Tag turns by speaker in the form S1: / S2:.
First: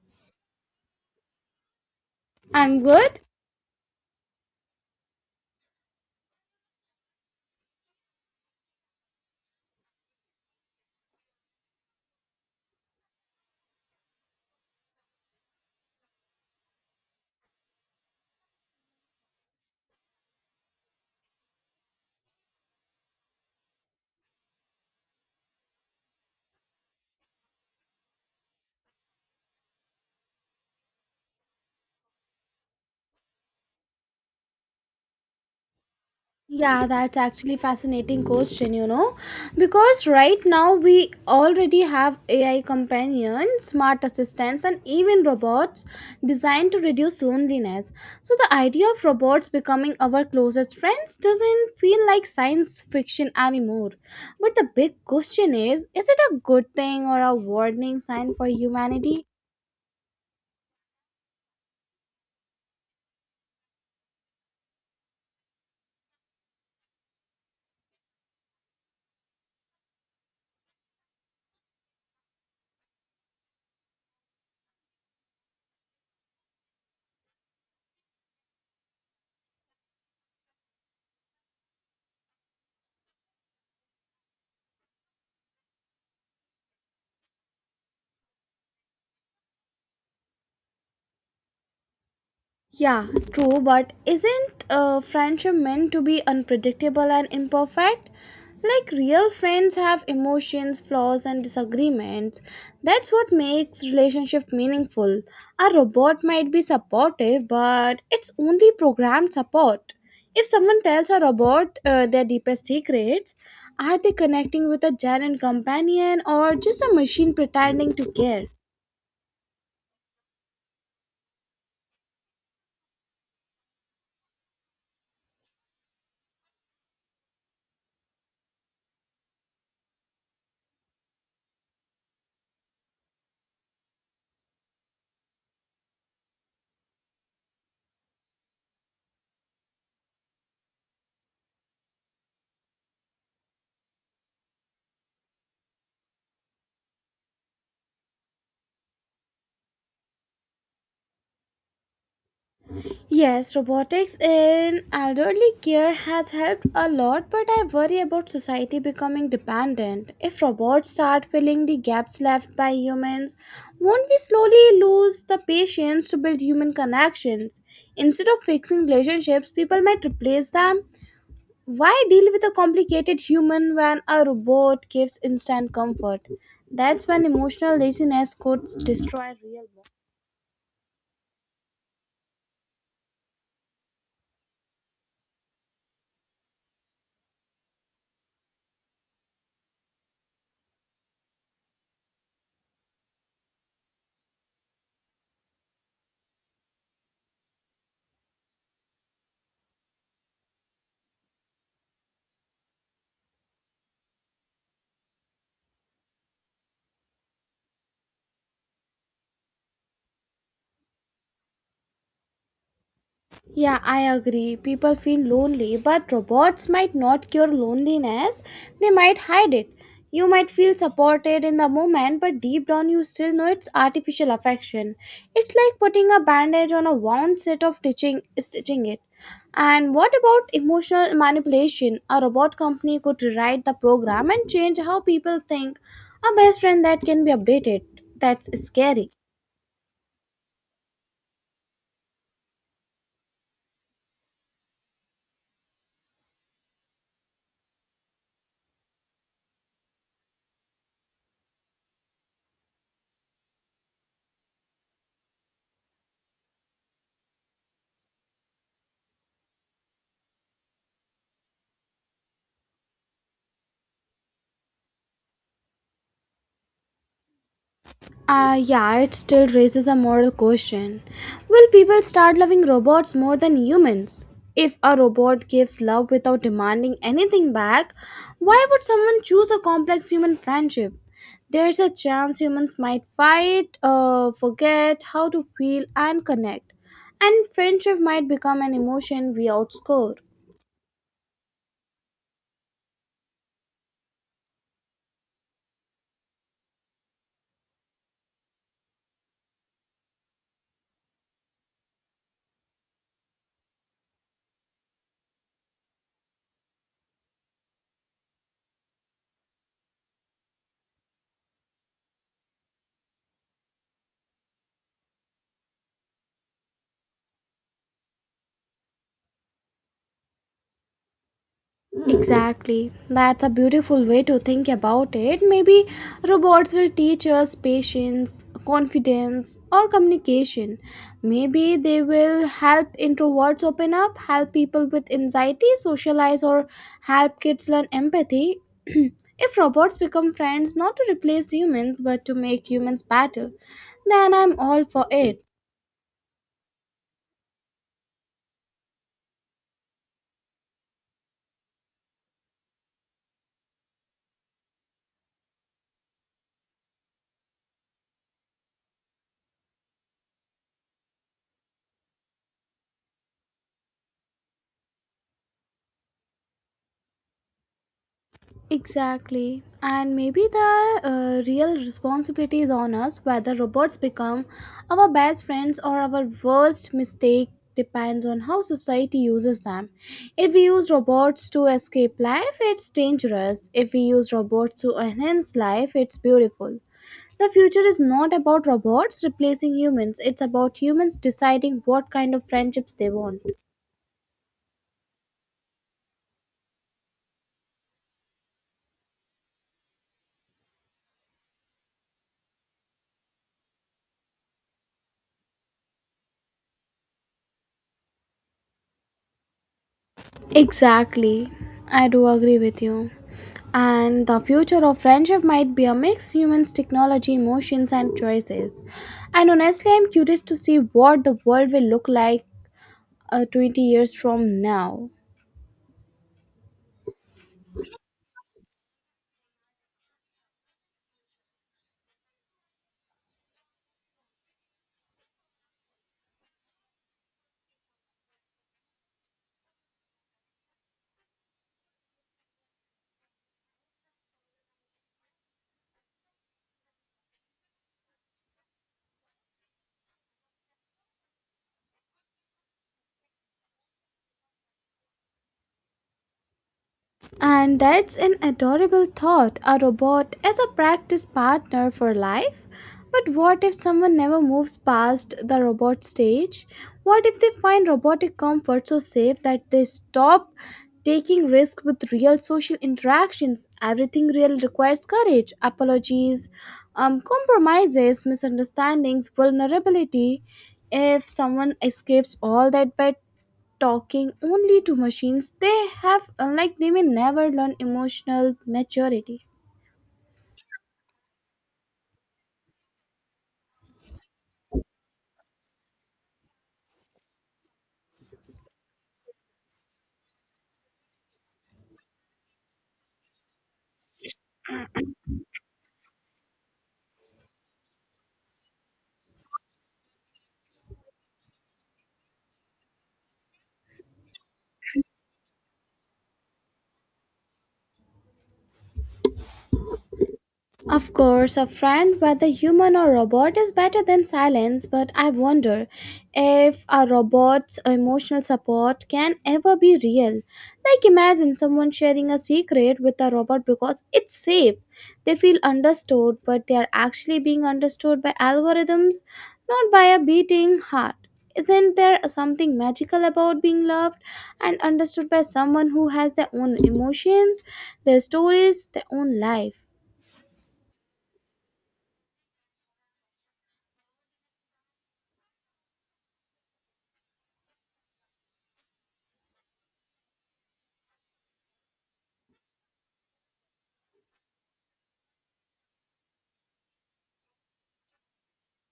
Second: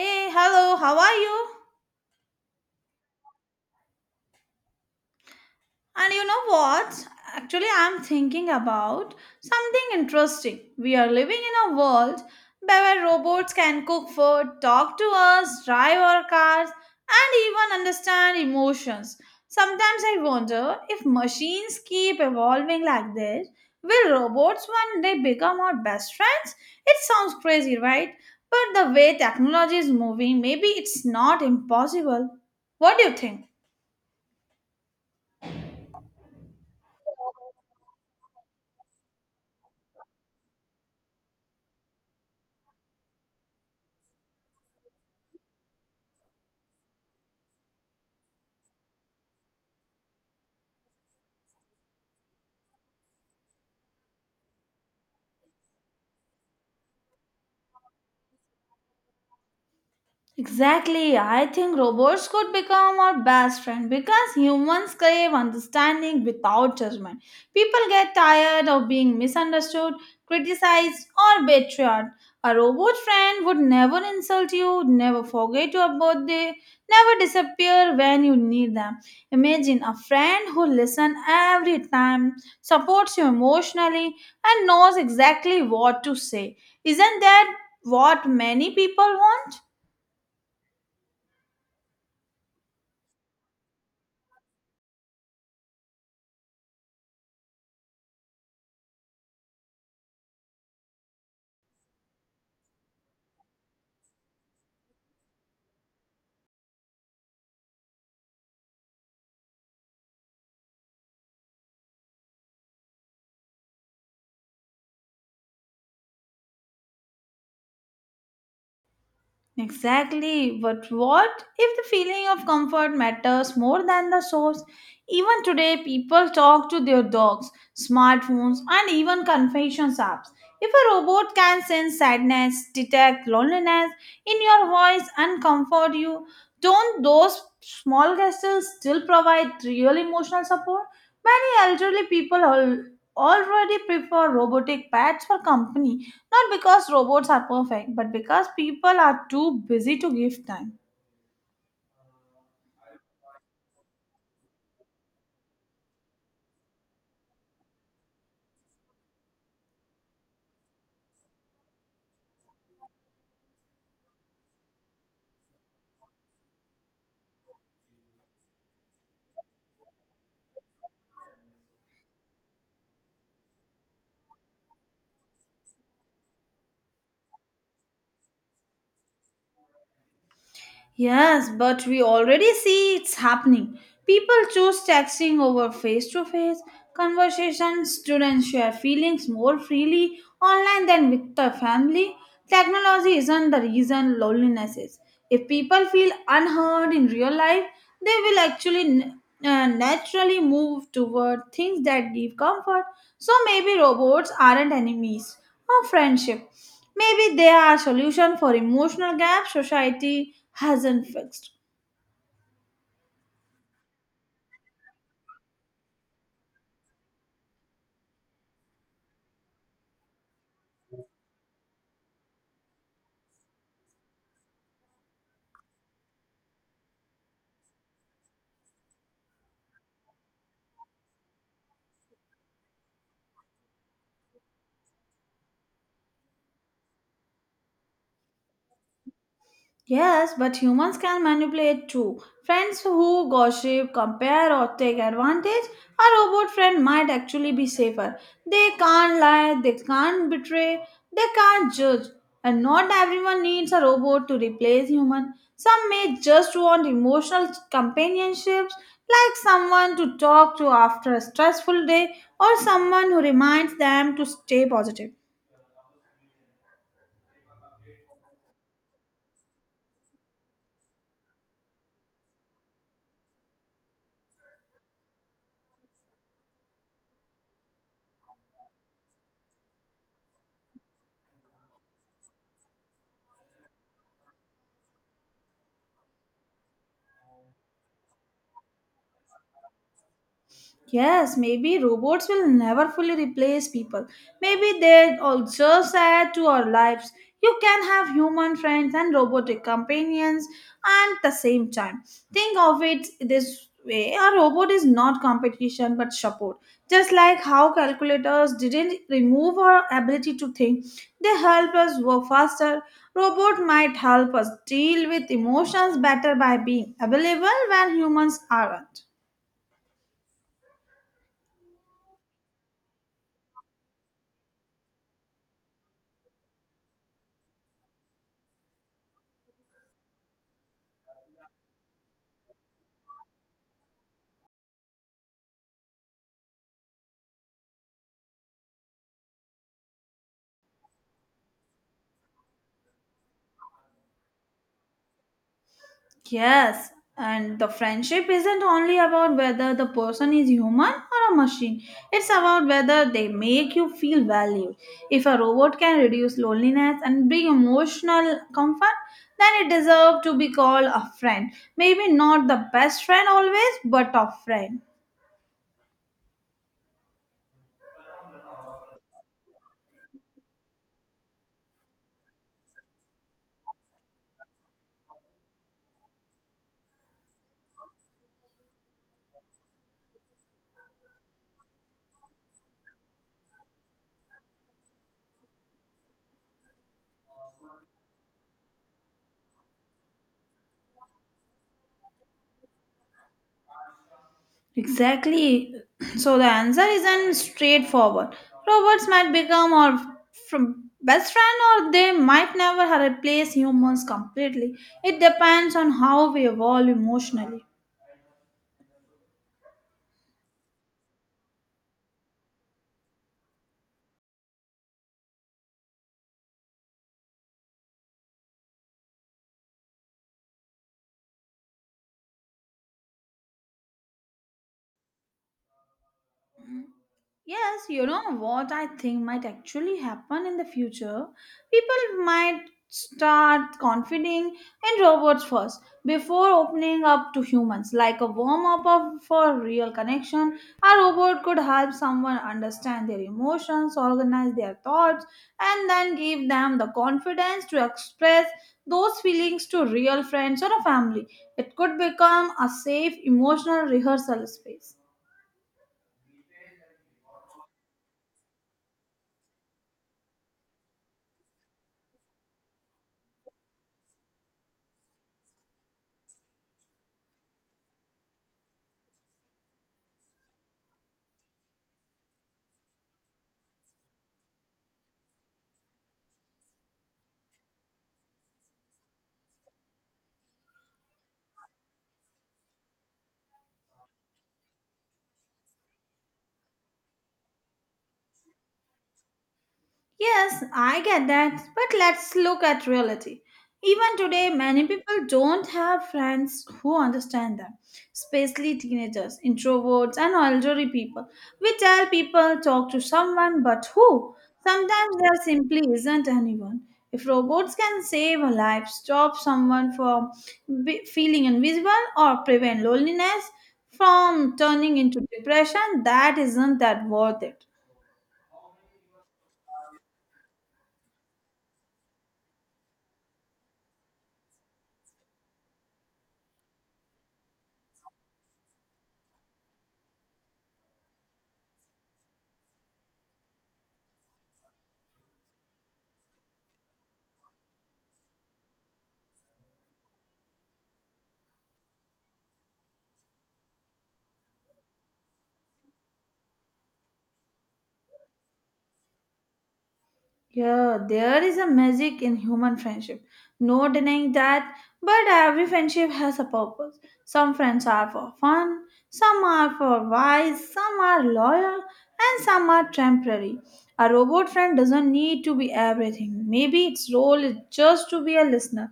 S1: Hey, hello, how are you?
S2: I'm good.
S1: And you know what? Actually, I'm thinking about something interesting. We are living in a world where robots can cook food, talk to us, drive our cars, and even understand emotions. Sometimes I wonder if machines keep evolving like this, will robots one day become our best friends? It sounds crazy, right? But the way technology is moving, maybe it's not impossible. What do you think?
S2: Yeah, that's actually fascinating question, because right now we already have AI companions, smart assistants, and even robots designed to reduce loneliness. So the idea of robots becoming our closest friends doesn't feel like science fiction anymore. But the big question is it a good thing or a warning sign for humanity?
S1: Exactly. I think robots could become our best friend because humans crave understanding without judgment. People get tired of being misunderstood, criticized, or betrayed. A robot friend would never insult you, never forget your birthday, never disappear when you need them. Imagine a friend who listens every time, supports you emotionally, and knows exactly what to say. Isn't that what many people want?
S2: Yeah, true, but isn't friendship meant to be unpredictable and imperfect? Like real friends have emotions, flaws, and disagreements. That's what makes relationship meaningful. A robot might be supportive, but it's only programmed support. If someone tells a robot their deepest secrets, are they connecting with a genuine companion or just a machine pretending to care?
S1: Exactly. But what if the feeling of comfort matters more than the source? Even today, people talk to their dogs, smartphones, and even confessions apps. If a robot can sense sadness, detect loneliness in your voice, and comfort you, don't those small gestures still provide real emotional support? Many elderly people already prefer robotic pets for company, not because robots are perfect, but because people are too busy to give time.
S2: Yes, robotics in elderly care has helped a lot, but I worry about society becoming dependent. If robots start filling the gaps left by humans, won't we slowly lose the patience to build human connections? Instead of fixing relationships, people might replace them. Why deal with a complicated human when a robot gives instant comfort? That's when emotional laziness could destroy real.
S1: Yes, but we already see it's happening. People choose texting over face to face conversations. Students share feelings more freely online than with their family. Technology isn't the reason, loneliness is. If people feel unheard in real life, they will actually naturally move toward things that give comfort. So maybe robots aren't enemies of friendship. Maybe they are solution for emotional gaps society hasn't fixed.
S2: Yeah, I agree. People feel lonely, but robots might not cure loneliness. They might hide it. You might feel supported in the moment, but deep down you still know it's artificial affection. It's like putting a bandage on a wound set of stitching it. And what about emotional manipulation? A robot company could rewrite the program and change how people think. A best friend that can be updated. That's scary.
S1: Yes, but humans can manipulate too. Friends who gossip, compare, or take advantage, a robot friend might actually be safer. They can't lie, they can't betray, they can't judge. And not everyone needs a robot to replace human. Some may just want emotional companionships, like someone to talk to after a stressful day, or someone who reminds them to stay positive.
S2: Yeah, it still raises a moral question. Will people start loving robots more than humans? If a robot gives love without demanding anything back, why would someone choose a complex human friendship? There's a chance humans might fight, forget how to feel and connect, and friendship might become an emotion we outscore.
S1: Yes, maybe robots will never fully replace people. Maybe they all just add to our lives. You can have human friends and robotic companions at the same time. Think of it this way, a robot is not competition but support. Just like how calculators didn't remove our ability to think, they help us work faster. Robot might help us deal with emotions better by being available when humans aren't.
S2: Exactly. That's a beautiful way to think about it. Maybe robots will teach us patience, confidence, or communication. Maybe they will help introverts open up, help people with anxiety socialize, or help kids learn empathy. If robots become friends not to replace humans but to make humans better, then I'm all for it.
S1: Yes, and the friendship isn't only about whether the person is human or a machine. It's about whether they make you feel valued. If a robot can reduce loneliness and bring emotional comfort, then it deserves to be called a friend. Maybe not the best friend always, but a friend.
S2: Exactly. And maybe the real responsibility is on us whether robots become our best friends or our worst mistake depends on how society uses them. If we use robots to escape life, it's dangerous. If we use robots to enhance life, it's beautiful. The future is not about robots replacing humans, it's about humans deciding what kind of friendships they want.
S1: Exactly. So the answer isn't straightforward. Robots might become our from best friend, or they might never replace humans completely. It depends on how we evolve emotionally.
S2: Exactly. I do agree with you. And the future of friendship might be a mix humans, technology, emotions, and choices. And honestly, I'm curious to see what the world will look like 20 years from now.
S1: Yes, you know what I think might actually happen in the future? People might start confiding in robots first before opening up to humans. Like a warm up for real connection, a robot could help someone understand their emotions, organize their thoughts, and then give them the confidence to express those feelings to real friends or a family. It could become a safe emotional rehearsal space.
S2: And that's an adorable thought, a robot as a practice partner for life. But what if someone never moves past the robot stage? What if they find robotic comfort so safe that they stop taking risk with real social interactions? Everything real requires courage, apologies, compromises, misunderstandings, vulnerability. If someone escapes all that by talking only to machines they have they may never learn emotional maturity.
S1: Yes, I get that, but let's look at reality. Even today, many people don't have friends who understand them, especially teenagers, introverts, and elderly people. We tell people talk to someone, but who? Sometimes there simply isn't anyone. If robots can save a life, stop someone from feeling invisible, or prevent loneliness from turning into depression, that isn't that worth it.
S2: Of course, a friend, whether human or robot, is better than silence, but I wonder if a robot's emotional support can ever be real. Like, imagine someone sharing a secret with a robot because it's safe. They feel understood, but they are actually being understood by algorithms, not by a beating heart. Isn't there something magical about being loved and understood by someone who has their own emotions, their stories, their own life?
S1: Yeah, there is a magic in human friendship. No denying that, but every friendship has a purpose. Some friends are for fun, some are for wise, some are loyal, and some are temporary. A robot friend doesn't need to be everything. Maybe its role is just to be a listener.